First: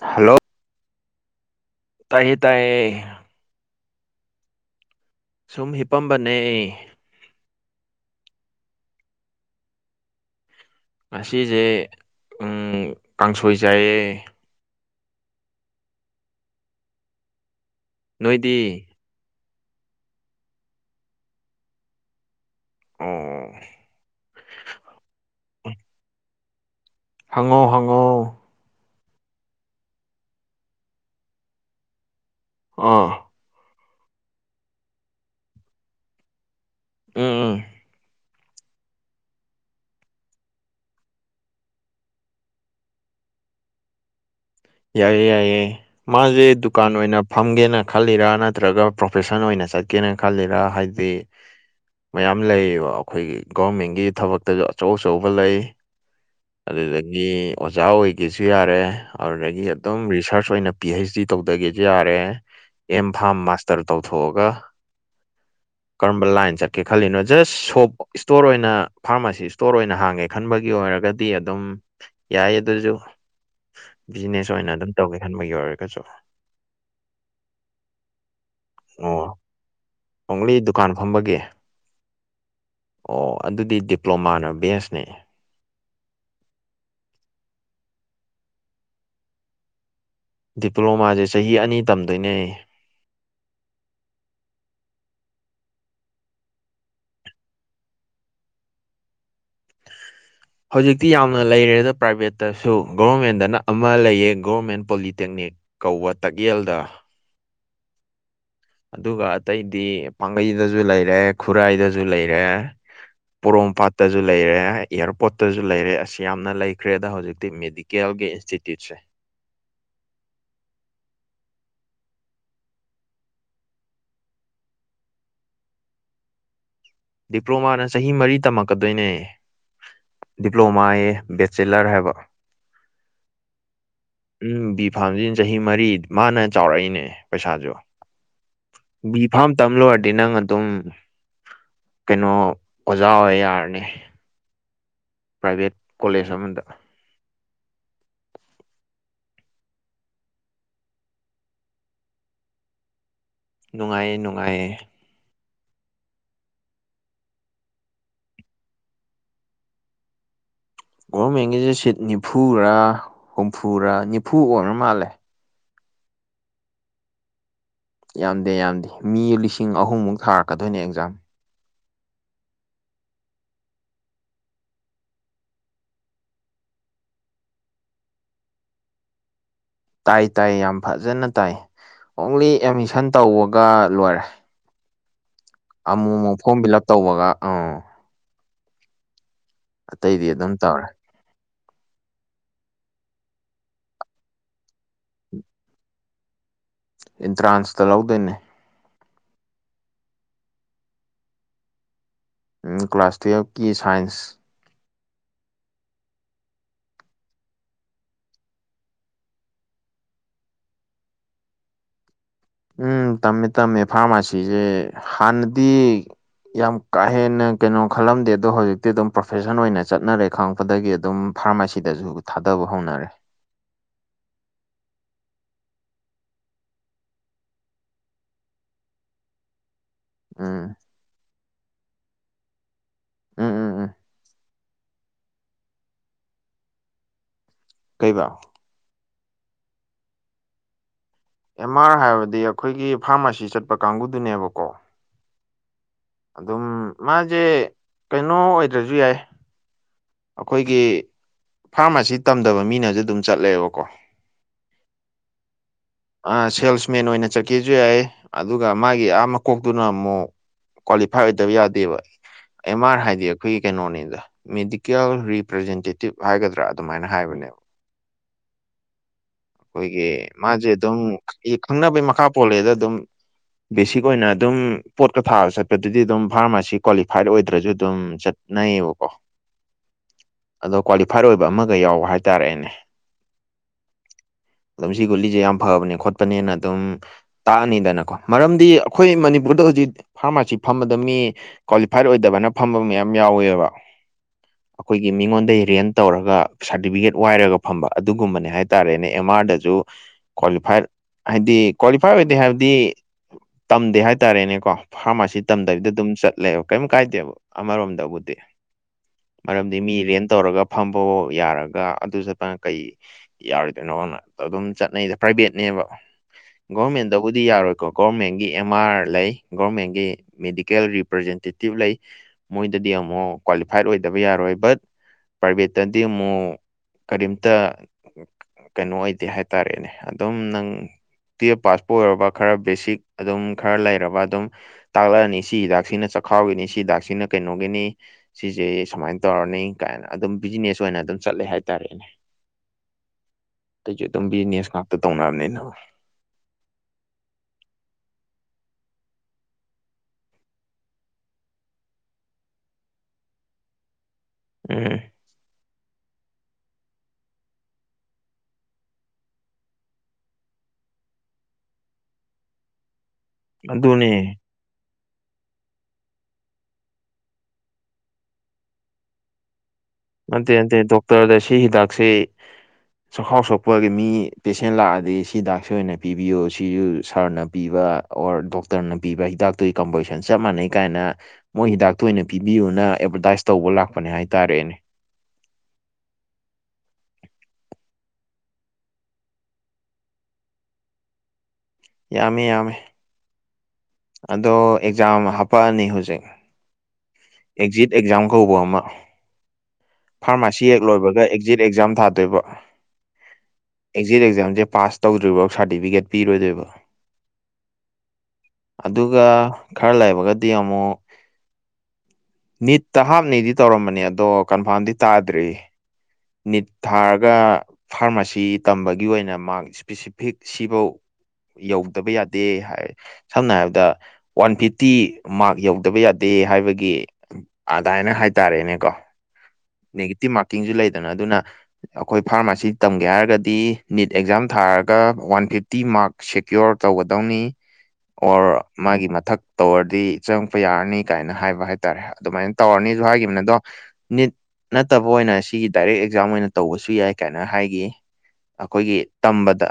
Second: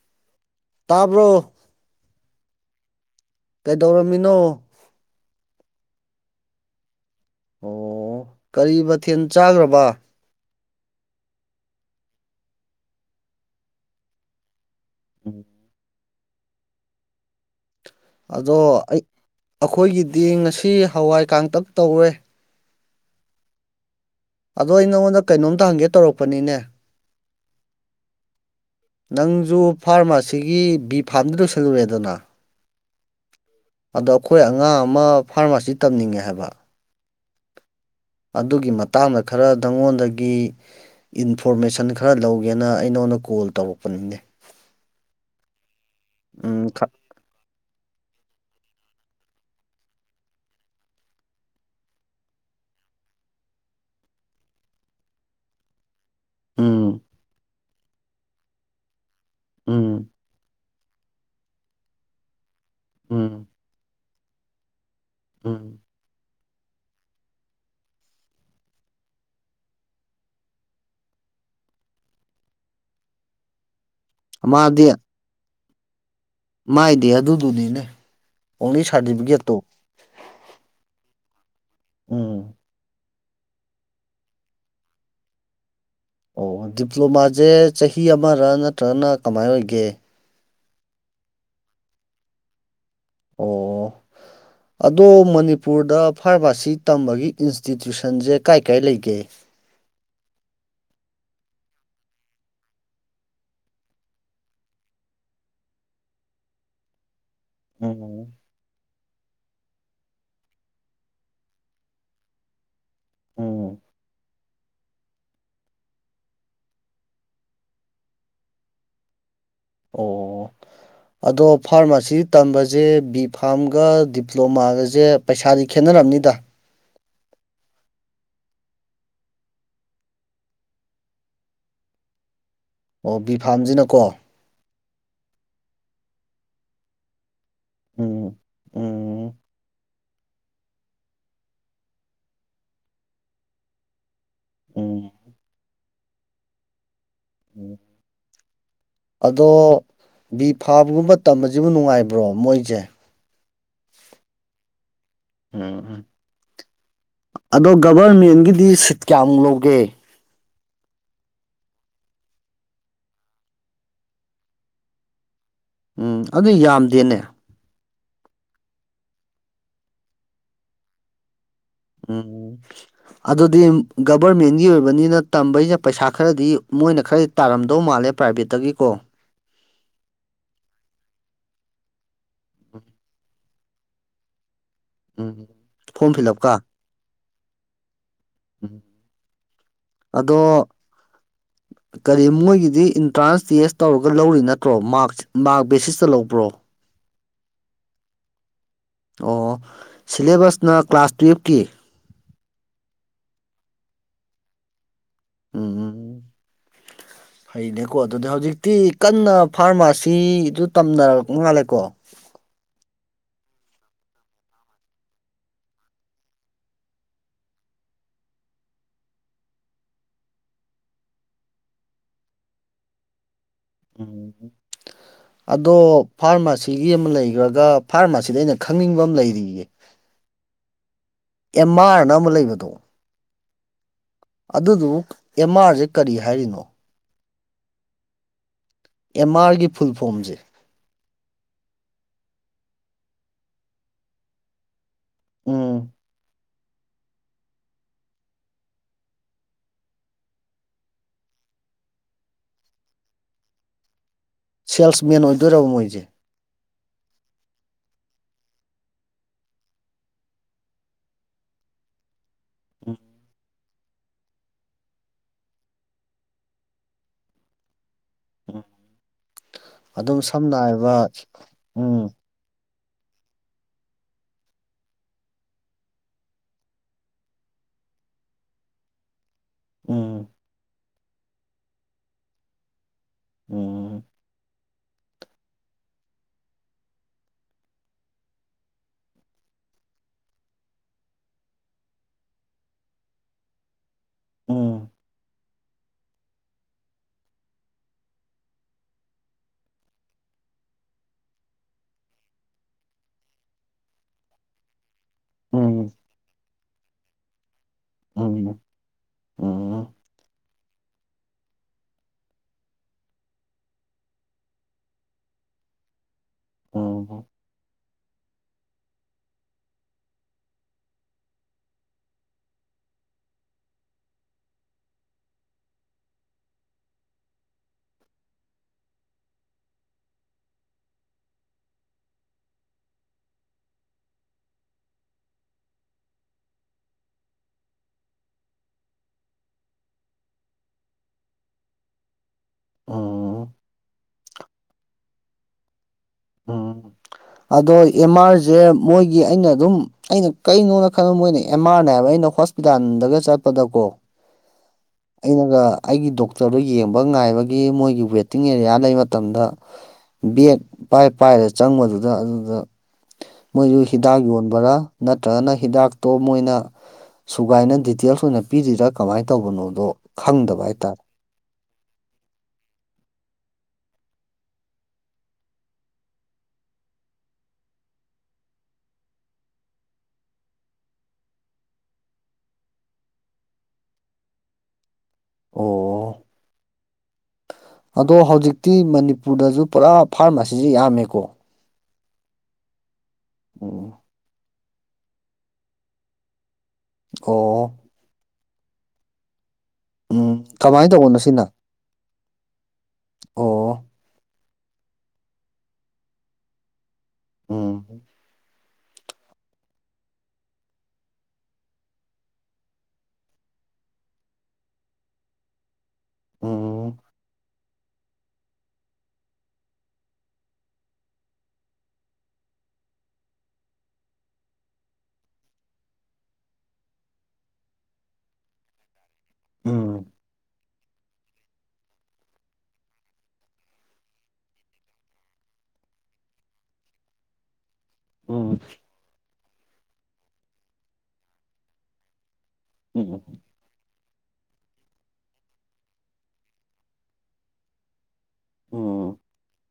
Hello ꯇꯥꯕ꯭ꯔꯣ ꯇꯥꯏꯌꯦ ꯇꯥꯏꯌꯦ ꯀꯩꯗꯧꯔꯝꯃꯤꯅꯣ ꯁꯨꯝ ꯍꯤꯄꯝꯕꯅꯦ ꯑꯣ ꯀꯔꯤ ꯃꯊꯦꯜ ꯆꯥꯈ꯭ꯔꯕ ꯉꯁꯤꯁꯦ ꯎꯝ ꯀꯥꯡꯁꯣꯏ ꯆꯥꯏꯌꯦ ꯎꯝ ꯑꯗꯣ ꯅꯣꯏꯗꯤ ꯑꯩ ꯑꯩꯈꯣꯏꯒꯤꯗꯤ ꯉꯁꯤ ꯍꯋꯥꯏ ꯀꯥꯡꯇꯛ ꯇꯧꯋꯦ ꯑꫭ ꯑꯗꯣ ꯑꯩ ꯅꯉꯣꯟꯗ ꯀꯩꯅꯣꯝꯇ ꯍꯪꯒꯦ ꯇꯧꯔꯛꯄꯅꯤꯅꯦ ꯍꯪꯉꯣ ꯍꯪꯉꯣ ꯅꯪꯁꯨ ꯐꯥꯔꯃꯥꯁꯤꯒꯤ ꯕꯤ ꯐꯥꯝꯗ ꯂꯣꯏꯁꯜꯂꯨꯔꯦꯗꯅ ꯑꯥ ꯑꯗꯣ ꯑꯩꯈꯣꯏ ꯑꯉꯥꯡ ꯑꯃ ꯐꯥꯔꯃꯥꯁꯤ ꯇꯝꯅꯤꯡꯉꯦ ꯍꯥꯏꯕ ꯎꯝ ꯎꯝ ꯑꯗꯨꯒꯤ ꯃꯇꯥꯡꯗ ꯈꯔ ꯅꯪꯉꯣꯟꯗꯒꯤ ꯏꯟꯐꯣꯔꯃꯦꯁꯟ ꯈꯔ ꯂꯧꯒꯦꯅ ꯑꯩ ꯅꯉꯣꯟꯗ ꯀꯣꯜ ꯇꯧꯔꯛꯄꯅꯤꯅꯦ ꯌꯥꯏꯌꯦ ꯌꯥꯏꯌꯦ ꯃꯥꯁꯦ ꯎꯝ ꯈ ꯗꯨꯀꯥꯟ ꯑꯣꯏꯅ ꯐꯝꯒꯦꯅ ꯈꯜꯂꯤꯔꯥ ꯅꯠꯇ꯭ꯔꯒ ꯄ꯭ꯔꯣꯐꯦꯁꯟ ꯑꯣꯏꯅ ꯆꯠꯀꯦꯅ ꯈꯜꯂꯤꯔ ꯍꯥꯏꯗꯤ ꯃꯌꯥꯝ ꯂꯩꯌꯦꯕ ꯑꯩꯈꯣꯏꯒꯤ ꯒꯣꯔꯃꯦꯟꯒꯤ ꯊꯕꯛꯇꯁꯨ ꯑꯆꯧ ꯑꯆꯧꯕ ꯂꯩ ꯎꯝ ꯑꯗꯨꯗꯒꯤ ꯑꯣꯖꯥ ꯑꯣꯏꯒꯦꯁꯨ ꯌꯥꯔꯦ ꯑꯗꯨꯗꯒꯤ ꯑꯗꯨꯝ ꯎꯝ ꯔꯤꯁꯔꯁ ꯑꯣꯏꯅ ꯄꯤ ꯍꯩ ꯗꯤ ꯇꯧꯗꯒꯦꯁꯨ ꯌꯥꯔꯦ ꯑꯦꯝ ꯐꯥꯝ ꯎꯝ ꯃꯥꯁꯇꯔ ꯇꯧꯊꯣꯛꯑꯒ ꯎꯝ ꯀꯔꯝꯕ ꯂꯥꯏꯟ ꯆꯠ ꯀꯦ ꯈꯜꯂꯤꯅꯣ ꯖꯁ ꯁꯣꯞ ꯏꯁꯇꯣꯔ ꯑꯣꯏꯅ ꯐꯥꯔꯃꯥꯁꯤ ꯏꯁꯇꯣꯔ ꯑꯣꯏꯅ ꯍꯥꯡꯒꯦ ꯈꯟꯕꯒꯤ ꯑꯣꯏꯔꯒꯗꯤ ꯑꯗꯨꯝ ꯌꯥꯏ ꯑꯗꯨꯁꯨ ꯕꯤꯖꯤꯅꯦꯁ ꯑꯣꯏꯅ ꯃꯥꯗꯤ ꯑꯗꯨꯝ ꯇꯧꯒꯦ ꯈꯟꯕꯒꯤ ꯑꯣꯏꯔꯒꯁꯨ ꯃꯥꯏꯗꯤ ꯑꯗꯨꯗꯨꯅꯤꯅꯦ ꯑꯣꯡꯂꯤ ꯑꯣ ꯁꯥꯔꯇꯤꯐꯤꯀꯦꯠꯇꯣ ꯑꯣꯡꯂꯤ ꯗꯨꯀꯥꯟ ꯐꯝꯕꯒꯤ ꯎꯝ ꯑꯣ ꯑꯗꯨꯗꯤ ꯗꯤꯄ꯭ꯂꯣꯃꯥꯅ ꯕꯦꯁꯅꯦ ꯑꯣ ꯗꯤꯄ꯭ꯂꯣꯃꯥꯁꯦ ꯆꯍꯤ ꯑꯃꯔ ꯅꯠꯇ꯭ꯔꯒꯅ ꯀꯃꯥꯏ ꯑꯣꯏꯒꯦ ꯗꯤꯄ꯭ꯂꯣꯃꯥꯁꯦ ꯆꯍꯤ ꯑꯅꯤ ꯇꯝꯗꯣꯏꯅꯦ ꯑꯩ ꯑꯣ ꯑꯗꯣ ꯃꯅꯤꯄꯨꯔꯗ ꯐꯥꯔꯃꯥꯁꯤ ꯇꯝꯕꯒꯤ ꯏꯟꯁꯇꯤꯇ꯭ꯌꯨꯁꯟꯁꯦ ꯀꯥꯏ ꯀꯥꯏ ꯂꯩꯒꯦ ꯍꯧꯖꯤꯛꯇꯤ ꯌꯥꯝꯅ ꯂꯩꯔꯦꯗ ꯄ꯭ꯔꯥꯏꯚꯦꯠꯇꯁꯨ ꯒꯣꯕꯔꯃꯦꯟꯗꯅ ꯑꯃ ꯂꯩꯌꯦ ꯒꯣꯣꯔꯃꯦꯟ ꯄꯣꯂꯤꯇꯦꯛꯅꯤꯛ ꯀꯧꯕ ꯇꯥꯛꯌꯦꯜꯗ ꯎꯝ ꯑꯗꯨꯒ ꯑꯇꯩꯗꯤ ꯄꯥꯡꯒꯩꯗꯁꯨ ꯂꯩꯔꯦ ꯈꯨꯔꯥꯏꯗꯁꯨ ꯂꯩꯔꯦ ꯎꯝ ꯄꯣꯔꯣꯝꯄꯥꯠꯇꯁꯨ ꯂꯩꯔꯦ ꯍꯥꯏ ꯏꯌꯥꯔꯄꯣꯔꯠꯇꯁꯨ ꯂꯩꯔꯦ ꯑꯁꯤꯁ ꯌꯥꯝꯅ ꯂꯩꯈ꯭ꯔꯦꯗ ꯍꯧꯖꯤꯛꯇꯤ ꯃꯦꯗꯤꯀꯦꯜꯒꯤ ꯏꯟꯁꯇꯤꯇ꯭ꯌꯨꯠꯁꯦ ꯑꯣ ꯑꯗꯣ ꯐꯥꯔꯃꯥꯁꯤ ꯇꯝꯕꯁꯦ ꯕꯤ ꯐꯥꯝꯒ ꯗꯤꯄ꯭ꯂꯣꯃꯥꯒꯁꯦ ꯄꯩꯁꯥꯗꯤ ꯈꯦꯠꯅꯔꯝꯅꯤꯗ ꯗꯤꯄ꯭ꯂꯣꯃꯥꯅ ꯆꯍꯤ ꯃꯔꯤ ꯇꯝꯃꯛꯀꯗꯣꯏꯅꯦ ꯗꯤꯄ꯭ꯂꯣꯃꯥꯑ ꯕꯦꯆꯦꯂꯔ ꯍꯥꯏꯕ ꯑꯣ ꯕꯤ ꯐꯥꯝꯁꯤꯅꯀꯣ ꯎꯝ ꯕꯤ ꯐꯥꯝꯁꯤ ꯆꯍꯤ ꯃꯔꯤ ꯃꯥꯅ ꯆꯥꯎꯔꯛꯏꯅꯦ ꯄꯩꯁꯥꯁꯨ ꯎꯝ ꯕꯤ ꯎꯝ ꯐꯥꯝ ꯇꯝ ꯂꯣꯏꯔꯗꯤ ꯅꯪ ꯑꯗꯨꯝ ꯀꯩꯅꯣ ꯑꯣꯖꯥ ꯑꯣꯏ ꯌꯥꯔꯅꯤ ꯎꯝ ꯄ꯭ꯔꯥꯏꯚꯦꯠ ꯀꯣꯂꯦꯖ ꯑꯃꯗ ꯎꯝ ꯑꯗꯣ ꯕꯤ ꯐꯥꯝꯒꯨꯝꯕ ꯇꯝꯕꯁꯤꯕꯨ ꯅꯨꯡꯉꯥꯏꯕ꯭ꯔꯣ ꯃꯣꯏꯁꯦ ꯅꯨꯡꯉꯥꯏꯌꯦ ꯅꯨꯡꯉꯥꯏꯌꯦ ꯎꯝꯝ ꯑꯗꯣ ꯒꯕꯔꯃꯦꯟꯒꯤꯗꯤ ꯁꯤꯠ ꯀꯌꯥꯃꯨꯛ ꯂꯧꯒꯦ ꯒꯣꯔꯃꯦꯟꯒꯤꯁꯦ ꯁꯤꯠ ꯅꯤꯐꯨꯔꯥ ꯍꯨꯝꯐꯨꯔꯥ ꯅꯤꯐꯨ ꯑꯣꯏ ꯃꯥꯜꯂꯦ ꯎꯝ ꯑꯗꯨ ꯌꯥꯝꯗꯦꯅꯦ ꯌꯥꯝꯗꯦ ꯌꯥꯝꯗꯦ ꯃꯤ ꯂꯤꯁꯤꯡ ꯑꯍꯨꯝꯃꯨꯛ ꯊꯥꯔꯛꯀꯗꯣꯏꯅꯦ ꯑꯦꯛꯖꯥꯝ ꯎꯝ ꯑꯗꯨꯗꯤ ꯒꯕꯔꯃꯦꯟꯒꯤ ꯑꯣꯏꯕꯅꯤꯅ ꯇꯝꯕꯩꯅ ꯄꯩꯁꯥ ꯈꯔꯗꯤ ꯃꯣꯏꯅ ꯈꯔ ꯇꯥꯔꯝꯗꯧ ꯃꯥꯜꯂꯦ ꯄ꯭ꯔꯥꯏꯕꯦꯠꯇꯒꯤꯀꯣ ꯇꯥꯏ ꯇꯥꯏ ꯌꯥꯝ ꯐꯖꯅ ꯇꯥꯏ ꯑꯣꯡꯂꯤ ꯑꯦꯠꯃꯤꯁꯟ ꯇꯧꯕꯒ ꯂꯣꯏꯔꯦ ꯎꯝ ꯍꯝ ꯑꯃꯨ ꯑꯃꯨꯛ ꯐꯣꯔꯝ ꯐꯤꯜ ꯑꯞ ꯇꯧꯕꯒ ꯑ ꯎꯝ ꯑꯇꯩꯗꯤ ꯑꯗꯨꯝ ꯑꯗꯣ ꯇꯧꯔꯦ ꯀꯔꯤ ꯃꯣꯏꯒꯤꯗꯤ ꯑꯦꯟꯇ꯭ꯔꯥꯟꯁ ꯇꯦꯁ ꯇꯧꯔꯒ ꯂꯧꯔꯤ ꯅꯠꯇ꯭ꯔꯣ ꯃꯥꯔꯛ ꯃꯥꯔꯛ ꯕꯦꯁꯤꯁꯇ ꯂꯧꯕ꯭ꯔꯣ ꯑꯦꯟꯇ꯭ꯔꯥꯟꯁꯇ ꯂꯧꯗꯣꯏꯅꯦ ꯑꯣ ꯁꯤꯂꯦꯕꯁꯅ ꯀ꯭ꯂꯥꯁ ꯇꯨꯌꯦꯜꯐꯀꯤ ꯀ꯭ꯂꯥꯁ ꯇꯨꯌꯦꯜꯞꯀꯤ ꯁꯥꯏꯟꯁ ꯎꯝ ꯎ ꯍꯩꯔꯦꯀꯣ ꯑꯗꯨꯗꯤ ꯍꯧꯖꯤꯛꯇꯤ ꯀꯟꯅ ꯐꯥꯔꯃꯥꯁꯤꯗꯨ ꯇꯝꯅꯔꯛ ꯃꯥꯜꯂꯦꯀꯣ ꯎꯝ ꯇꯝꯃꯦ ꯇꯝꯃꯦ ꯐꯥꯔꯃꯥꯁꯤꯁꯦ ꯍꯥꯟꯅꯗꯤ ꯌꯥꯝ ꯀꯥ ꯍꯦꯟꯅ ꯀꯩꯅꯣ ꯈꯜꯂꯝꯗꯦ ꯑꯗꯣ ꯍꯧꯖꯤꯛꯇꯤ ꯑꯗꯨꯝ ꯄ꯭ꯔꯣꯐꯦꯁꯟ ꯑꯣꯏꯅ ꯆꯠꯅꯔꯦ ꯈꯪꯉꯛꯄꯗꯒꯤ ꯑꯗꯨꯝ ꯐꯥꯔꯃꯥꯁꯤꯗꯁꯨ ꯊꯥꯗꯕ ꯍꯧꯅꯔꯦ ꯎꯝ ꯑꯗꯣ ꯐꯥꯔꯃꯥꯁꯤꯒꯤ ꯑꯃ ꯂꯩꯈ꯭ꯔꯒ ꯐꯥꯔꯃꯥꯁꯤꯗ ꯑꯩꯅ ꯈꯪꯅꯤꯡꯕ ꯑꯃ ꯂꯩꯔꯤꯌꯦ [unintelligible] ꯑꯝ ꯑꯃ ꯑꯔꯅ ꯑꯃ ꯂꯩꯕꯗꯣ [unintelligible] ꯑꯗꯨꯗꯨꯕꯨ ꯑꯦꯝ ꯑꯥꯔꯁꯦ ꯀꯔꯤ ꯍꯥꯏꯔꯤꯅꯣ꯫ ꯀꯩꯕ꯫ ꯑꯦꯝ ꯃꯥꯥꯔꯒꯤ ꯐꯨꯜ ꯐꯣꯝꯁꯦ꯫ ꯑꯦꯝ ꯑꯥꯔ ꯍꯥꯏꯕꯗꯤ ꯑꯩꯈꯣꯏꯒꯤ ꯐꯥꯔꯃꯥꯁꯤ ꯆꯠꯄ ꯀꯥꯡꯕꯨꯗꯨꯅꯦꯕꯀꯣ꯫ ꯎꯝ꯫ ꯑꯗꯨꯝ ꯃꯥꯁꯦ ꯀꯩꯅꯣ ꯑꯣꯏꯗ꯭ꯔꯁꯨ ꯌꯥꯏ꯫ ꯑꯩꯈꯣꯏꯒꯤ ꯐꯥꯔꯃꯥꯁꯤ ꯇꯝꯗꯕ ꯃꯤꯅꯁꯨ ꯑꯗꯨꯝ ꯆꯠꯂꯑꯦꯕꯀꯣ꯫ ꯁꯦꯜꯁꯃꯦꯟ ꯑꯣꯏꯗꯣꯏꯔꯕ ꯃꯣꯏꯁꯦ꯫ ꯁꯦꯜꯁꯃꯦꯟ ꯑꯣꯏꯅ ꯆꯠꯀꯦꯁꯨ ꯌꯥꯏ ꯑꯗꯨꯒ ꯃꯥꯒꯤ ꯑꯥ ꯃꯀꯣꯛꯇꯨꯅ ꯑꯃꯨꯛ ꯀ꯭ꯋꯥꯂꯤꯐꯥꯏ ꯑꯣꯏꯗꯕ ꯌꯥꯗꯦꯕ ꯑꯦꯝ ꯎꯝ ꯑꯥꯔ ꯍꯥꯏꯗꯤ ꯑꯩꯈꯣꯏꯒꯤ ꯀꯩꯅꯣꯅꯤꯗ ꯃꯦꯗꯤꯛ ꯀꯦꯜ ꯔꯤꯄ꯭ꯔꯖꯦꯟꯇꯦꯇꯤꯞ ꯍꯥꯏꯒꯗ꯭ꯔꯥ ꯑꯗꯨꯃꯥꯏꯅ ꯍꯥꯏꯕꯅꯦꯕ꯫ ꯎꯝ ꯑꯩꯈꯣꯏꯒꯤ ꯑꯗꯨꯝ ꯁꯝꯅ ꯃꯥꯁꯦ ꯍꯥꯏꯕ ꯑꯗꯨꯝ ꯎꯝ ꯈꯪꯅꯕꯩ ꯃꯈꯥ ꯄꯣꯜꯂꯛꯑꯦꯗ ꯑꯗꯨꯝ꯫ ꯕꯦꯁꯤꯛ ꯑꯣꯏꯅ ꯑꯗꯨꯝ ꯄꯣꯠꯀ ꯊꯥꯕ ꯆꯠꯄꯗꯨꯗꯤ ꯑꯗꯨꯝ ꯐꯥꯔꯃꯥꯁꯤ ꯀ꯭ꯋꯥꯂꯤꯐꯥꯏꯠ ꯑꯣꯏꯗ꯭ꯔꯁꯨ ꯑꯗꯨꯝ ꯆꯠ ꯅꯩꯕꯀꯣ ꯎꯝ꯫ ꯑꯗꯣ ꯀ꯭ꯋꯥꯂꯤꯐꯥꯏꯠ ꯑꯣꯏꯕ ꯑꯃꯒ ꯌꯥꯎꯕ ꯍꯥꯏꯇꯥꯔꯦꯅꯦ꯫ ꯎꯝ꯫ ꯑꯗꯨꯝ ꯁꯤ ꯒꯨꯂꯤꯁꯦ ꯌꯥꯝ ꯐꯕꯅꯦ ꯈꯣꯠꯄꯅꯦꯅ ꯑꯗꯨꯝ ꯇꯥꯛꯑꯅꯤꯗꯅꯀꯣ ꯃꯔꯝꯗꯤ ꯑꯩꯈꯣꯏ ꯃꯅꯤꯄꯨꯔꯗ ꯍꯧꯖꯤꯛ ꯐꯥꯔꯃꯥꯁꯤ ꯐꯝꯕꯗ ꯃꯤ ꯀ꯭ꯋꯥꯂꯤꯐꯥꯏꯠ ꯑꯣꯏꯗꯕꯅ ꯐꯝꯕ ꯃꯌꯥꯝ ꯌꯥꯎꯋꯦꯕ꯫ ꯎꯝ ꯑꯩꯈꯣꯏꯒꯤ ꯃꯤꯉꯣꯟꯗ ꯏꯔꯦꯟ ꯇꯧꯔꯒ ꯁꯥꯔꯇꯤꯐꯤꯀꯦꯠ ꯋꯥꯏꯔꯒ ꯐꯝꯕ ꯑꯗꯨꯒꯨꯝꯕꯅꯦ ꯍꯥꯏ ꯇꯔꯦꯅꯦ ꯑꯦꯝ ꯑꯥꯔꯗꯁꯨ ꯀ꯭ꯋꯥꯂꯤꯐꯥꯏꯠ ꯍꯥꯏꯗꯤ ꯀ꯭ꯋꯥꯂꯤꯐꯥꯏ ꯑꯣꯏꯗꯦ ꯍꯥꯏꯕꯗꯤ ꯇꯝꯗꯦ ꯍꯥꯏꯇꯥꯔꯦꯅꯦꯀꯣ꯫ ꯐꯥꯔꯃꯥꯁꯤ ꯇꯝꯗꯕꯤꯗ ꯎꯝ ꯑꯗꯨꯝ ꯆꯠꯂꯦꯕ ꯀꯩꯝ ꯀꯥꯏꯗꯦꯕ ꯎꯝ ꯑꯃꯔꯣꯝꯗꯕꯨꯗꯤ꯫ ꯎꯝ ꯃꯔꯝꯗꯤ ꯃꯤ ꯔꯦꯟ ꯇꯧꯔꯒ ꯐꯝꯕꯕꯧ ꯌꯥꯔꯒ ꯑꯗꯨ ꯆꯠꯄꯅ ꯀꯩ ꯌꯥꯎꯔꯤꯗꯣꯏꯅꯣꯅ ꯑꯗꯨꯝ ꯆꯠꯅꯩꯗ ꯄ꯭ꯔꯥꯏꯚꯦꯠꯅꯦꯕ꯫ ꯎꯝ ꯒꯣꯔꯃꯦꯟꯗꯕꯨꯗꯤ ꯌꯥꯔꯣꯏꯀꯣ ꯒꯣꯔꯃꯦꯟꯒꯤ ꯑꯦꯝ ꯑꯥꯔ ꯂꯩ ꯒꯣꯔꯃꯦꯟꯒꯤ ꯃꯦꯗꯤꯀꯦꯜ ꯔꯤꯄ꯭ꯔꯖꯦꯟꯇꯦꯇꯤꯞ ꯂꯩ ꯃꯣꯏꯗꯗꯤ ꯑꯃꯨꯛ ꯀ꯭ꯋꯥꯂꯤ ꯐꯥꯏꯠ ꯑꯣꯏꯗꯕ ꯌꯥꯔꯣꯏ ꯕꯠ ꯄ꯭ꯔꯥꯏꯚꯦꯠꯇꯗꯤ ꯑꯃꯨꯛ ꯀꯔꯤꯝꯇ ꯀꯩꯅꯣ ꯑꯣꯏꯗꯦ ꯍꯥꯏꯇꯥꯔꯦꯅꯦ ꯑꯗꯨꯝ ꯅꯪ ꯇꯨꯌꯦꯞ ꯄꯥꯁꯄꯨ ꯑꯣꯏꯔꯕ ꯈꯔ ꯕꯦꯁꯤꯛ ꯑꯗꯨꯝ ꯈꯔ ꯂꯩꯔꯕ ꯑꯗꯨꯝ ꯇꯥꯛꯂꯛꯑꯅꯤ ꯁꯤ ꯍꯤꯗꯥꯛꯁꯤꯅ ꯆꯥꯛꯈꯥꯎꯒꯤꯅꯤ ꯁꯤ ꯍꯤꯗꯥꯛꯁꯤꯅ ꯀꯩꯅꯣꯒꯤꯅꯤ꯫ ꯁꯤꯁꯦ ꯁꯨꯃꯥꯏꯅ ꯇꯧꯔꯅꯤ ꯀꯥꯏꯅ ꯑꯗꯨꯝ ꯕꯤꯖꯤꯅꯦꯁ ꯑꯣꯏꯅ ꯑꯗꯨꯝ ꯆꯠꯂꯦ ꯍꯥꯏ ꯇꯥꯔꯦꯅꯦ꯫ ꯎꯝ꯫ ꯖꯤ ꯑꯗꯨꯝ ꯕꯤꯖꯤꯅꯦꯁ ꯉꯥꯛꯇ ꯇꯧꯅꯕꯅꯤꯅ꯫ ꯎꯝ ꯑꯗꯣ ꯑꯦꯝ ꯑꯥꯔꯁꯦ ꯃꯣꯏꯒꯤ ꯑꯩꯅ ꯑꯗꯨꯝ ꯑꯩꯅ ꯀꯩꯅꯣꯅ ꯈꯜ ꯃꯣꯏꯅ ꯑꯦꯝ ꯑꯥꯔꯅꯦ ꯍꯥꯏꯕ ꯑꯩꯅ ꯍꯣꯁꯄꯤꯇꯥꯟꯗꯒ ꯆꯠꯄꯗꯀꯣ ꯑꯩꯅꯒ ꯑꯩꯒꯤ ꯗꯣꯛꯇꯔꯗꯨ ꯌꯦꯡꯕ ꯉꯥꯏꯕꯒꯤ ꯃꯣꯏꯒꯤ ꯋꯦꯇꯤꯡ ꯑꯦꯔꯤꯌꯥ ꯂꯩꯕ ꯃꯇꯝꯗ ꯕꯦꯠ ꯄꯥꯏ ꯄꯥꯏꯔ ꯆꯪꯕꯗꯨꯗ ꯑꯗꯨꯗ ꯃꯣꯏꯁꯨ ꯑꯗꯨꯅꯦ ꯍꯤꯗꯥꯛ ꯌꯣꯟꯕꯔꯥ ꯅꯠꯇ꯭ꯔꯒꯅ ꯍꯤꯗꯥꯛꯇꯣ ꯃꯣꯏꯅ ꯁꯨꯒꯥꯏꯅ ꯗꯤꯇꯦꯜꯁ ꯑꯣꯏꯅ ꯄꯤꯔꯤꯔ ꯀꯃꯥꯏꯅ ꯇꯧꯕꯅꯣꯗꯣ ꯈꯪꯗꯕ ꯅꯠꯇꯦ-ꯅꯠꯇꯦ ꯍꯥꯏꯇꯥꯔꯦ ꯗꯣꯛꯇꯔꯗ ꯁꯤ ꯍꯤꯗꯥꯛꯁꯤ ꯆꯈꯥꯎ ꯁꯣꯛꯄꯒꯤ ꯃꯤ ꯄꯦꯁꯦꯟ ꯂꯥꯛꯑꯗꯤ ꯁꯤ ꯗꯥꯛꯁꯔ ꯑꯣꯏꯅ ꯄꯤꯕꯤꯌꯣ ꯁꯤꯁꯨ ꯁꯥꯔꯅ ꯄꯤꯕ ꯑꯣꯔ ꯗꯣꯛꯇꯔꯅ ꯄꯤꯕ ꯍꯤꯗꯥꯛꯇꯨꯒꯤ ꯀꯝꯄꯣꯖꯤꯁꯟ ꯆꯞ ꯃꯥꯟꯅꯩ ꯀꯥꯏꯅ ꯃꯣꯏ ꯍꯤꯗꯥꯛꯇ ꯑꯣꯏꯅ ꯄꯤꯕꯤꯌꯨꯅ ꯑꯦꯗꯚꯔꯗꯥꯏꯁ ꯇꯧꯕ ꯂꯥꯛꯄꯅꯦ ꯍꯥꯏꯇꯥꯔꯦꯅꯦ꯫ ꯑꯣ꯫ ꯑꯗꯣ ꯍꯧꯖꯤꯛꯇꯤ ꯃꯅꯤꯄꯨꯔꯗꯁꯨ ꯄꯨꯔꯥ ꯐꯥꯔꯃꯥꯁꯤꯁꯦ ꯌꯥꯝꯃꯦꯀꯣ꯫ ꯌꯥꯝꯃꯤ-ꯌꯥꯝꯃꯤ꯫ ꯑꯣ ꯑꯗꯣ ꯑꯦꯛꯖꯥꯝ ꯍꯥꯄꯛꯑꯅꯤ ꯍꯧꯖꯤꯛ ꯑꯣ ꯑꯦꯛꯖꯤꯠ ꯑꯦꯛꯖꯥꯝ ꯀꯧꯕ ꯑꯃ ꯎꯝ ꯐꯥꯔꯃꯥꯁꯤ ꯍꯦꯛ ꯀꯃꯥꯏꯅ ꯇꯧꯕꯅꯣ ꯂꯣꯏꯕꯒ ꯁꯤꯅ ꯑꯦꯛꯖꯤꯠ ꯑꯦꯛꯖꯥꯝ ꯊꯥꯗꯣꯏꯕ ꯑꯣ ꯑꯦꯛꯠ ꯑꯦꯛꯖꯥꯝꯁꯦ ꯄꯥꯁ ꯇꯧꯗ꯭ꯔꯤꯕꯥꯎ ꯁꯥꯔꯇꯤꯐꯤꯀꯦꯠ ꯄꯤꯔꯣꯏꯗꯣꯏꯕ ꯑꯣ ꯑꯗꯨꯒ ꯈꯔ ꯂꯩꯕꯒꯗꯤ ꯑꯃꯨꯛ ꯅꯤꯠꯇ ꯍꯥꯞꯅꯤꯩꯗꯤ ꯇꯧꯔꯝꯕꯅꯦ ꯑꯗꯣ ꯀꯟꯐꯥꯔꯝꯗꯤ ꯇꯥꯗ꯭ꯔꯤ ꯅꯤꯠ ꯎꯝ ꯊꯥꯔꯒ ꯐꯥꯔꯃꯥꯁꯤ ꯇꯝꯕꯒꯤ ꯑꯣꯏꯅ ꯃꯥ ꯏꯁꯄꯦꯁꯤꯐꯤꯛ ꯁꯤꯐꯧ ꯌꯧꯗꯕ ꯌꯥꯗꯦ ꯍꯥꯏ ꯁꯝꯅ ꯍꯥꯏꯔꯕꯗ ꯋꯥꯟ ꯐꯤꯐꯇꯤ ꯃꯥꯔꯛ ꯌꯧꯗꯕ ꯌꯥꯗꯦ ꯍꯥꯏꯕꯒꯤ ꯑꯗꯥꯅ ꯍꯥꯏꯇꯥꯔꯦꯅꯦꯀꯣ ꯎꯝ ꯅꯦꯒꯦꯇꯤꯞ ꯃꯥꯔꯀꯤꯡꯁꯨ ꯂꯩꯗꯅ ꯑꯗꯨꯅ ꯑꯩꯈꯣꯏ ꯐꯥꯔꯃꯥꯁꯤ ꯇꯝꯒꯦ ꯍꯥꯏꯔꯒꯗꯤ ꯅꯤꯠ ꯑꯦꯛꯖꯥꯝ ꯊꯥꯔꯒ ꯋꯥꯟ ꯐꯤꯐꯇꯤ ꯃꯥꯔꯛ ꯁꯦꯀ꯭ꯌꯣꯔ ꯇꯧꯒꯗꯧꯅꯤ ꯑꯣꯔ ꯎꯝ ꯃꯥꯒꯤ ꯃꯊꯛ ꯇꯧꯔꯗꯤ ꯆꯪꯉꯛꯄ ꯌꯥꯔꯅꯤ ꯀꯥꯏꯅ ꯍꯥꯏꯕ ꯍꯥꯏꯇꯥꯔꯦ ꯑꯗꯨꯃꯥꯏꯅ ꯇꯧꯔꯅꯤꯁꯨ ꯎꯝ ꯍꯥꯏꯈꯤꯕꯅꯤ ꯑꯗꯣ ꯅꯤꯠ ꯅꯠꯇꯕ ꯑꯣꯏꯅ ꯁꯤꯒꯤ ꯗꯥꯏꯔꯦꯛ ꯑꯦꯛꯖꯥꯝ ꯑꯣꯏꯅ ꯇꯧꯕꯁꯨ ꯌꯥꯏ ꯀꯥꯏꯅ ꯍꯥꯏꯈꯤ ꯑꯩꯈꯣꯏꯒꯤ ꯎꯝ ꯇꯝꯕꯗ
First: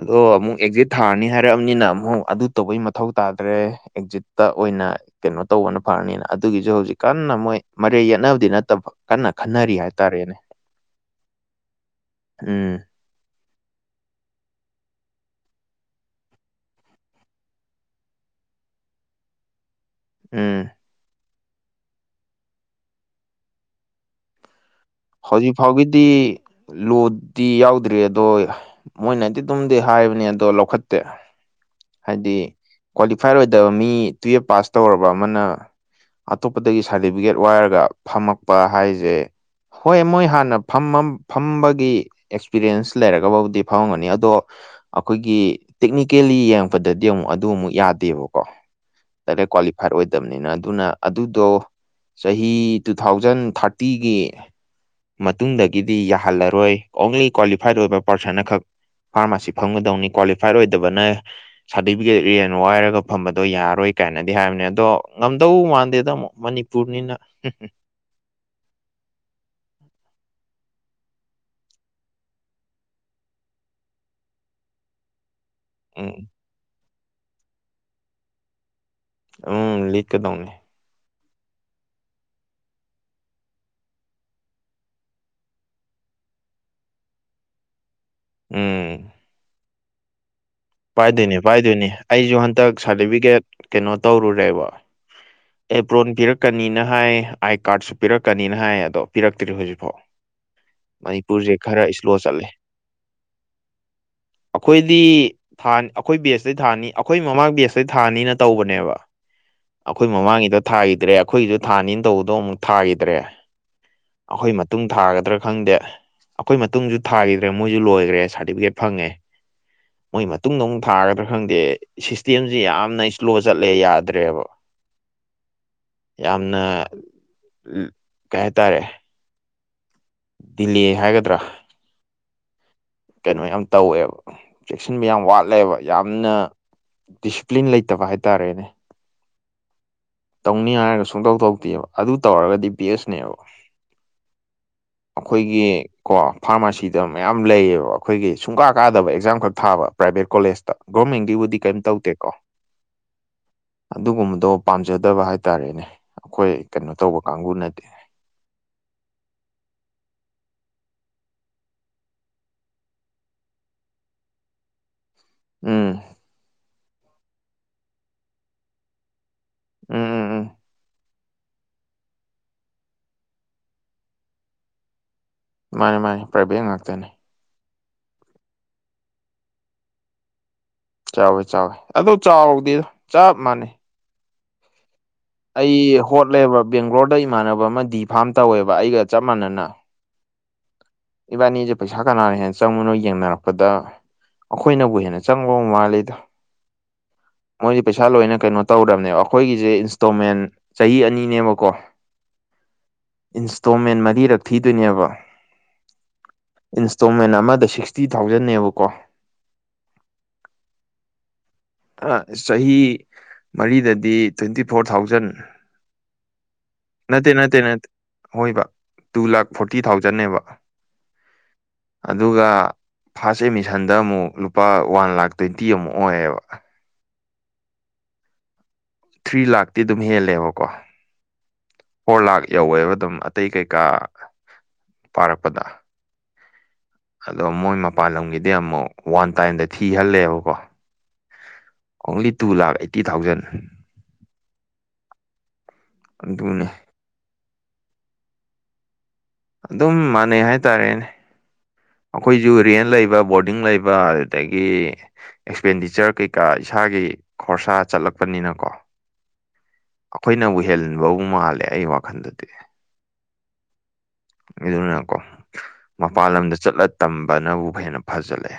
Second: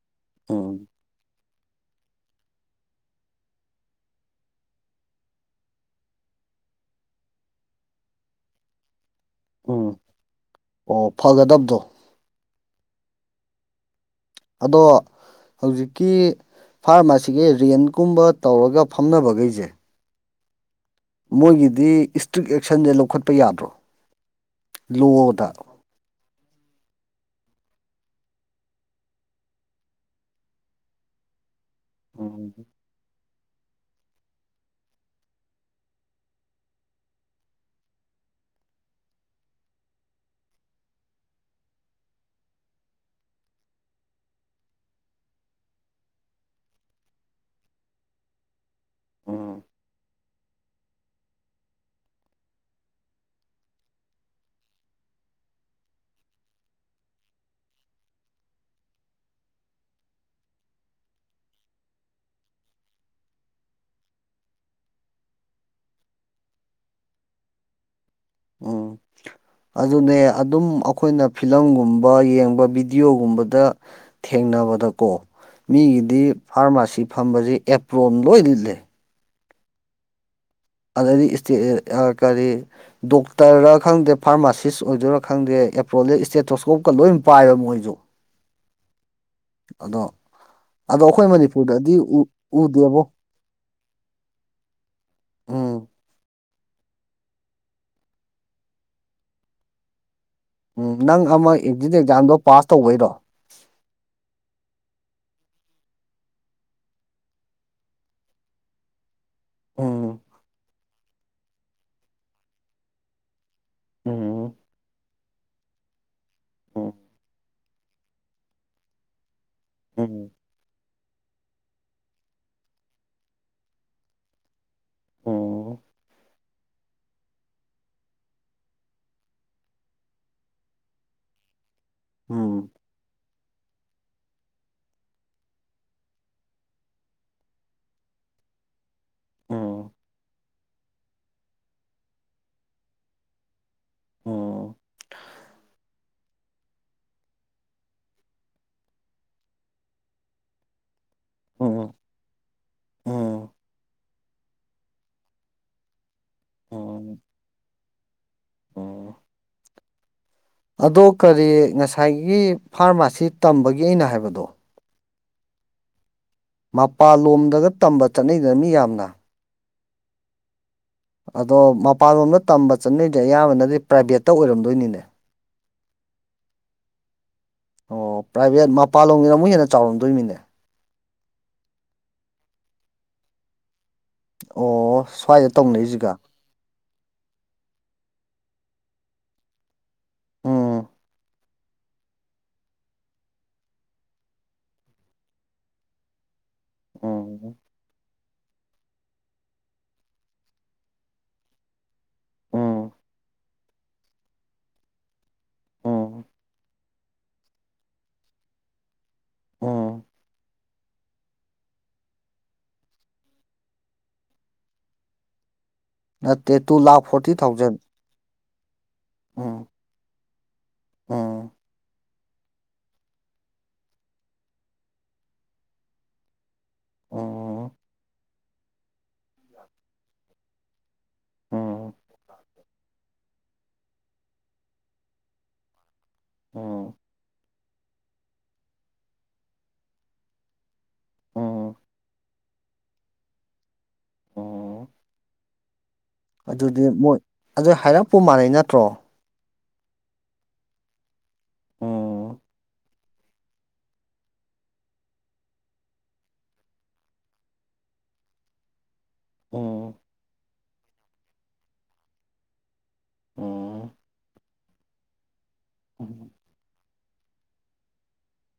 ꯑꯗꯣ ꯑꯃꯨꯛ ꯎꯝ ꯑꯦꯛꯖꯤꯠ ꯊꯥꯔꯅꯤ ꯍꯥꯏ ꯂꯩꯕꯅꯤꯅ ꯑꯃꯨꯛ ꯑꯗꯨ ꯇꯧꯕꯩ ꯃꯊꯧ ꯇꯥꯗ꯭ꯔꯦ ꯑꯦꯛꯖꯤꯠꯇ ꯑꯣꯏꯅ ꯀꯩꯅꯣ ꯇꯧꯕꯅ ꯐꯔꯅꯤꯅ ꯑꯗꯨꯒꯤꯁꯨ ꯍꯧꯖꯤꯛ ꯀꯟꯅ ꯃꯣꯏ ꯃꯔꯦ ꯌꯦꯠꯅꯕꯗꯤ ꯅꯠꯇꯕ ꯀꯟꯅ ꯈꯟꯅꯔꯤ ꯎꯝ ꯍꯥꯏꯇꯥꯔꯦꯅꯦ ꯑꯣ ꯐꯒꯗꯕꯗꯣ ꯎꯝ ꯑꯗꯣ ꯍꯧꯖꯤꯛꯀꯤ ꯐꯥꯔꯃꯥꯁꯤꯒ ꯔꯦꯟꯀꯨꯝꯕ ꯇꯧꯔꯒ ꯐꯝꯅꯕꯈꯩꯁꯦ ꯎꯝ ꯃꯣꯏꯒꯤꯗꯤ ꯏꯁꯇ꯭ꯔꯤꯛ ꯑꯦꯛꯁꯟꯁꯦ ꯂꯧꯈꯠꯄ ꯌꯥꯗ꯭ꯔꯣ ꯍꯧꯖꯤꯛ ꯂꯣꯗ ꯐꯥꯎꯒꯤꯗꯤ ꯂꯣꯗꯤ ꯌꯥꯎꯗ꯭ꯔꯤ ꯑꯗꯣ ꯃꯣꯏꯅꯗꯤ ꯑꯗꯨꯝꯗꯤ ꯍꯥꯏꯕꯅꯦ ꯑꯗꯣ ꯂꯧꯈꯠꯇꯦ ꯍꯥꯏꯗꯤ ꯎꯝ ꯑꯦꯐꯥꯏꯔ ꯑꯣꯏꯗꯕ ꯃꯤ ꯇꯨꯌꯦꯞ ꯄꯥꯁ ꯇꯧꯔꯕ ꯑꯃꯅ ꯑꯇꯣꯞꯄꯗꯒꯤ ꯁꯥꯔꯇꯤꯐꯤꯀꯦꯠ ꯋꯥꯏꯔꯒ ꯐꯝꯃꯛꯄ ꯍꯥꯏꯁꯦ ꯍꯣꯏ ꯃꯣꯏ ꯍꯥꯟꯅ ꯐ ꯐꯝꯕꯒꯤ ꯑꯦꯛꯁꯄꯤꯔꯤꯌꯦꯟꯁ ꯂꯩꯔꯒꯕꯨꯗꯤ ꯐꯪꯔꯝꯒꯅꯤ ꯑꯗꯣ ꯑꯩꯈꯣꯏꯒꯤ ꯇꯦꯛꯅꯤꯀꯦꯜꯂꯤ ꯌꯦꯡꯉꯛꯄꯗꯗꯤ ꯑꯃꯨꯛ ꯑꯗꯨ ꯑꯃꯨꯛ ꯌꯥꯗꯦꯕꯀꯣ ꯇꯦ ꯎꯝ ꯀ꯭ꯋꯥꯂꯤꯐꯥꯏꯔ ꯑꯣꯏꯗꯕꯅꯤ ꯅ ꯑꯗꯨꯅ ꯑꯗꯨꯗꯣ ꯆꯍꯤ ꯇꯨ ꯊꯥꯎꯖꯟ ꯊꯥꯔꯇꯤꯒꯤ ꯃꯇꯨꯡꯗꯒꯤꯗꯤ ꯌꯥꯍꯜꯂꯔꯣꯏ ꯑꯣꯡꯂꯤ ꯀ꯭ꯋꯥꯂꯤꯐꯥꯏꯠ ꯑꯣꯏꯕ ꯄꯥꯔꯁꯟꯈꯛ ꯐꯥꯔꯃꯥꯁꯤ ꯐꯪꯒꯗꯧꯅꯤ ꯀ꯭ꯋꯥꯂꯤꯐꯥꯏꯠ ꯑꯣꯏꯗꯕꯅ ꯁꯥꯔꯇꯤꯐꯤꯀꯦꯠ ꯔꯤꯌꯥꯟ ꯋꯥꯏꯔꯒ ꯐꯝꯕꯗꯣ ꯌꯥꯔꯣꯏ ꯀꯥꯏꯅꯗꯤ ꯍꯥꯏꯕꯅꯦ ꯑꯗꯣ ꯉꯝꯗꯧ ꯃꯥꯟꯗꯦꯗ ꯑꯃꯨꯛꯅꯤ ꯄꯨꯔꯅꯤꯅ ꯎꯝ ꯑꯗꯨꯅꯦ ꯑꯗꯨꯝ ꯑꯩꯈꯣꯏꯅ ꯐꯤꯂꯝꯒꯨꯝꯕ ꯌꯦꯡꯕ ꯕꯤꯗꯤꯌꯑꯣꯒꯨꯝꯕꯗ ꯊꯦꯡꯅꯕꯗꯀꯣ ꯃꯤꯒꯤꯗꯤ ꯎꯝ ꯐꯥꯔꯃꯥꯁꯤ ꯐꯝꯕꯁꯤ ꯑꯦꯄ꯭ꯔꯣꯝ ꯂꯣꯏ ꯂꯤꯠꯂ ꯎꯝ ꯂꯤꯛꯀꯗꯧꯅꯦ ꯑꯗꯩꯗꯤ ꯏꯁꯇꯦ ꯑꯥ ꯀꯔꯤ ꯗꯣꯛꯇꯔ ꯈꯪꯗꯦ ꯐꯥꯔꯃꯥꯁꯤꯁ ꯑꯣꯏꯗꯣꯏꯔꯥ ꯈꯪꯗꯦ ꯑꯦꯄ꯭ꯔꯣꯜ ꯂꯤꯠ ꯏꯁꯇꯦꯇ꯭ꯔꯣꯁꯀꯣꯞꯀ ꯂꯣꯏ ꯄꯥꯏꯕ ꯃꯣꯏꯁꯨ ꯎꯝ ꯑꯗꯣ ꯑꯗꯣ ꯑꯩꯈꯣꯏ ꯄꯥꯏꯗꯣꯏꯅꯦ ꯄꯥꯏꯗꯣꯏꯅꯤ ꯃꯅꯤꯄꯨꯔꯗꯗꯤ ꯑꯩꯁꯨ ꯍꯟꯗꯛ ꯎꯗꯦꯕꯣ ꯁꯥꯔꯇꯤꯐꯤꯀꯦꯠ ꯀꯩꯅꯣ ꯇꯧꯔꯨꯔꯦꯕ ꯎꯝ ꯑꯦꯄ꯭ꯔꯣꯟ ꯄꯤꯔꯛ ꯛꯀꯅꯤꯅ ꯍꯥꯏ ꯑꯥꯏ ꯀꯥꯔꯠꯁꯨ ꯄꯤꯔꯛꯀꯅꯤꯅ ꯍꯥꯏ ꯑꯗꯣ ꯄꯤꯔꯛꯇ꯭ꯔꯤ ꯍꯧꯖꯤꯛꯐꯥꯎ ꯎꯝ ꯅꯪ ꯑꯃ ꯃꯅꯤꯄꯨꯔꯁꯦ ꯈꯔ ꯑꯦꯛꯖꯤꯠ ꯏꯁꯂꯣ ꯑꯦꯛꯖꯥꯝꯗꯣ ꯆꯠꯂꯦ ꯄꯥꯁ ꯇꯧꯕꯩꯔꯣ ꯑꯩꯈꯣꯏꯗꯤ ꯊꯥꯅꯤ ꯑꯩꯈꯣꯏ ꯕꯦꯁꯇꯩ ꯊꯥꯅꯤ ꯑꯩꯈꯣꯏ ꯃꯃꯥꯡ ꯕꯦꯁꯇꯩ ꯊꯥꯅꯤꯅ ꯇꯧꯕꯅꯦꯕ ꯑꯩꯈꯣꯏ ꯎꯝ ꯃꯃꯥꯡꯒꯤꯗ ꯊꯥꯈꯤꯗ꯭ꯔꯦ ꯑꯩꯈꯣꯏꯒꯤꯗ ꯊꯥꯅꯤꯅ ꯇꯧꯕꯗꯣ ꯑꯃꯨꯛ ꯊꯥꯈꯤꯗ꯭ꯔꯦ ꯑꯩꯈꯣꯏ ꯎꯝ ꯃꯇꯨꯡ ꯊꯥꯒꯗ꯭ꯔꯥ ꯈꯪꯗꯦ ꯑꯩꯈꯣꯏ ꯎꯝ ꯃꯇꯨꯡꯁꯨ ꯊꯥꯈꯤꯗ꯭ꯔꯦ ꯃꯣꯏꯁꯨ ꯂꯣꯏꯒ꯭ꯔꯦ ꯁꯥꯔꯇꯤꯐꯤꯀꯦꯠ ꯐꯪꯉꯦ ꯃꯣꯏ ꯎꯝ ꯃꯇꯨꯡꯗꯃꯨꯛ ꯊꯥꯒꯗ꯭ꯔꯥ ꯈꯪꯗꯦ ꯁꯤꯁꯇꯦꯝꯁꯤ ꯌꯥꯝꯅ ꯏꯁꯂꯣ ꯆꯠꯂꯦ ꯌꯥꯗ꯭ꯔꯦꯕ ꯑꯣ ꯌꯥꯝꯅ ꯀꯩꯍꯥꯏꯇꯥꯔꯦ ꯗꯤꯂꯦ ꯍꯥꯏꯒꯗ꯭ꯔꯥ ꯎꯝ ꯀꯩꯅꯣ ꯌꯥꯝ ꯇꯧꯋꯦꯕ ꯆꯦꯛꯁꯤꯟꯕ ꯌꯥꯝ ꯋꯥꯠꯂꯦꯕ ꯌꯥꯝꯅ ꯗꯤꯁꯤꯄ꯭ꯂꯤꯟ ꯂꯩꯇꯕ ꯍꯥꯏꯇꯥꯔꯦꯅꯦ ꯎꯝ ꯇꯧꯅꯤ ꯍꯥꯏꯔꯒ ꯁꯨꯡꯇꯧ ꯇꯧꯇꯦꯕ ꯑꯗꯨ ꯇꯧꯔꯒꯗꯤ ꯕꯦꯁꯅꯦꯕ ꯎꯝ ꯑꯈꯣꯏꯒꯤ ꯀꯣ ꯐꯥꯔꯃꯥꯁꯤꯗ ꯃꯌꯥꯝ ꯂꯩꯌꯦꯕ ꯑꯩꯈꯣꯏꯒꯤ ꯁꯨꯡꯀꯥ ꯀꯥꯗꯕ ꯑꯦꯛꯖꯥꯝꯈꯛ ꯊꯥꯕ ꯄ꯭ꯔꯥꯏꯚꯦꯠ ꯀꯣꯂꯦꯖꯇ ꯒꯣꯔꯃꯦꯟꯒꯤꯕꯨꯗꯤ ꯀꯩꯝ ꯎꯝ ꯇꯧꯗꯦꯀꯣ ꯎꯝ ꯑꯗꯨꯒꯨꯝꯕꯗꯣ ꯄꯥꯝꯖ ꯐꯖꯗꯕ ꯍꯥꯏꯇꯥꯔꯦꯅꯦ ꯑꯩꯈꯣꯏ ꯀꯩꯅꯣ ꯇꯧꯕ ꯀꯥꯡꯕꯨꯅ ꯑꯣ ꯑꯗꯣ ꯀꯔꯤ ꯉꯁꯥꯏꯒꯤ ꯐꯥꯔꯃꯥꯁꯤ ꯇꯝꯕꯒꯤ ꯑꯩꯅ ꯍꯥꯏꯕꯗꯣ ꯎꯝ ꯃꯄꯥꯟꯂꯣꯝꯗꯒ ꯇꯝꯕ ꯆꯠꯅꯩꯗꯅ ꯃꯤ ꯌꯥꯝꯅ ꯎꯝ ꯎꯝ ꯎꯝ ꯑꯗꯣ ꯃꯄꯥꯟꯂꯣꯝꯗ ꯇꯝꯕ ꯆꯠꯅꯩꯁꯦ ꯑꯌꯥꯝꯕꯅꯗꯤ ꯄ꯭ꯔꯥꯏꯚꯦꯠꯇ ꯑꯣꯏꯔꯝꯗꯣꯏꯅꯤꯅꯦ ꯃꯥꯅꯦ ꯃꯥꯅꯦ ꯄ꯭ꯔꯥꯏꯚꯦꯠ ꯉꯥꯛꯇꯅꯤ ꯑꯣ ꯄ꯭ꯔꯥꯏꯚꯦꯠ ꯃꯄꯥꯟ ꯂꯣꯝꯒꯤꯅ ꯑꯃꯨꯛ ꯍꯦꯟꯅ ꯆꯥꯎꯔꯝꯗꯣꯏꯅꯤꯅꯦ ꯆꯥꯎꯋꯦ ꯆꯥꯎꯋꯦ ꯑꯗꯣ ꯆꯥꯎꯗꯦꯗ ꯆꯞ ꯃꯥꯟꯅꯩ ꯑꯣ ꯁ꯭ꯋꯥꯏꯗ ꯑꯩ ꯇꯧꯅꯩꯁꯤꯒ ꯍꯣꯠꯂꯦꯕ ꯕꯦꯡꯒ꯭ꯂꯣꯔꯗ ꯏꯃꯥꯟꯅꯕ ꯑꯃ ꯗꯤ ꯐꯥꯝ ꯇꯧꯋꯦꯕ ꯑꯩꯒ ꯆꯞ ꯃꯥꯟꯅꯅ ꯑꯣ ꯏꯕꯥꯅꯤꯁꯦ ꯄꯩꯁꯥ ꯀꯅꯥꯅ ꯍꯦꯟꯅ ꯆꯪꯕꯅꯣ ꯌꯦꯡꯅꯔꯛꯄꯗ ꯑꯩꯈꯣꯏꯅꯕꯨ ꯍꯦꯟꯅ ꯆꯪꯕ ꯃꯥꯜꯂꯤꯗ ꯎꯝ ꯃꯣꯏꯁꯦ ꯄꯩꯁꯥ ꯂꯣꯏꯅ ꯀꯩꯅꯣ ꯇꯧꯔꯕꯅꯦꯕ ꯑꯩꯈꯣꯏꯒꯤꯁꯦ ꯏꯟꯁꯇꯣꯜꯃꯦꯟ ꯆꯍꯤ ꯑꯅꯤꯅꯦꯕꯀꯣ ꯎꯝ ꯏꯟꯁꯇꯣꯜꯃꯦꯟ ꯃꯔꯤꯔꯛ ꯊꯤꯗꯣꯏꯅꯦꯕ ꯎꯝ ꯏꯟꯁ ꯏꯟꯁꯇꯣꯜꯃꯦꯟ ꯑꯃꯗ ꯁꯤꯛꯁꯇꯤ ꯊꯥꯎꯖꯟꯅꯦꯕꯀꯣ ꯎꯝ ꯈꯔꯥ ꯆꯍꯤ ꯃꯔꯤꯗꯗꯤ ꯇ꯭ꯋꯦꯟꯇꯤꯐꯣꯔ ꯊꯥꯎꯖꯟ ꯅꯠꯇꯦ ꯇꯨꯂꯥꯈ ꯐꯣꯔꯇꯤ ꯊꯥꯎꯖꯟ ꯍꯣꯏꯕ ꯇꯨ ꯂꯥꯛꯈ ꯐꯣꯔꯇꯤ ꯊꯥꯎꯖꯟꯅꯦꯕ ꯑꯝ ꯑꯗꯨꯒ ꯐꯥꯁ ꯑꯦꯃꯤꯁꯟꯗ ꯑꯃꯨꯛ ꯂꯨꯄꯥ ꯋꯥꯟ ꯂꯥꯛ ꯇ꯭ꯋꯦꯟꯇꯤ ꯑꯃꯨꯛ ꯑꯣꯏꯌꯦꯕ ꯑꯣ ꯑꯣ ꯊ꯭ꯔꯤ ꯂꯥꯛꯇꯤ ꯑꯗꯨꯝ ꯍꯦꯜꯂꯦꯕꯀꯣ ꯎꯝ ꯐꯣꯔ ꯂꯥꯛ ꯌꯧꯋꯦꯕ ꯑꯗꯨꯝ ꯑꯇꯩ ꯀꯩꯀꯥ ꯄꯥꯔꯛꯄꯗ ꯎꯝ ꯑꯗꯣ ꯃꯣꯏ ꯃꯄꯥꯟ ꯂꯝꯒꯤꯗꯤ ꯑꯃꯨꯛ ꯋꯥꯟ ꯇꯥꯏꯝꯗ ꯊꯤꯍꯜꯂꯦꯕꯀꯣ ꯎꯝ ꯑꯣꯡꯂꯤ ꯇꯨ ꯂꯥ ꯑꯩꯠꯇꯤ ꯊꯥꯎꯖꯟ ꯑꯣ ꯑꯗꯨꯅꯦ ꯑꯗꯨꯗꯤ ꯃꯣꯏ ꯑꯗꯨ ꯍꯥꯏꯔꯛꯄ ꯃꯥꯥꯟꯅꯩ ꯅꯠꯇ꯭ꯔꯣ ꯑꯗꯨꯝ ꯃꯥꯟꯅꯩ ꯍꯥꯏꯇꯥꯔꯦꯅꯦ ꯎꯝ ꯑꯩꯈꯣꯏꯁꯨ ꯔꯦꯟ ꯂꯩꯕ ꯕꯣꯔꯗꯤꯡ ꯂꯩꯕ ꯑ ꯑꯗꯨꯗꯒꯤ ꯑꯦꯛꯁꯄꯦꯟꯗꯤꯆꯔ ꯀꯩꯀꯥ ꯏꯁꯥꯒꯤ ꯈꯣꯔꯁꯥ ꯆꯠꯂꯛꯄꯅꯤꯅ ꯀꯣ ꯎꯝ ꯑꯩꯈꯣꯏꯅ ꯎꯍꯟꯕꯕꯨ ꯃꯥꯜꯂꯦ ꯑꯩꯒꯤ ꯋꯥꯈꯟꯗꯗꯤ ꯎꯝ ꯑꯗꯨꯅꯀꯣ ꯎꯝ ꯃꯄꯥꯟ ꯂꯝꯗ ꯆꯠꯂ ꯇꯝꯕꯅꯕꯨ ꯍꯦꯟꯅ ꯐꯖꯜꯂꯛꯑꯦ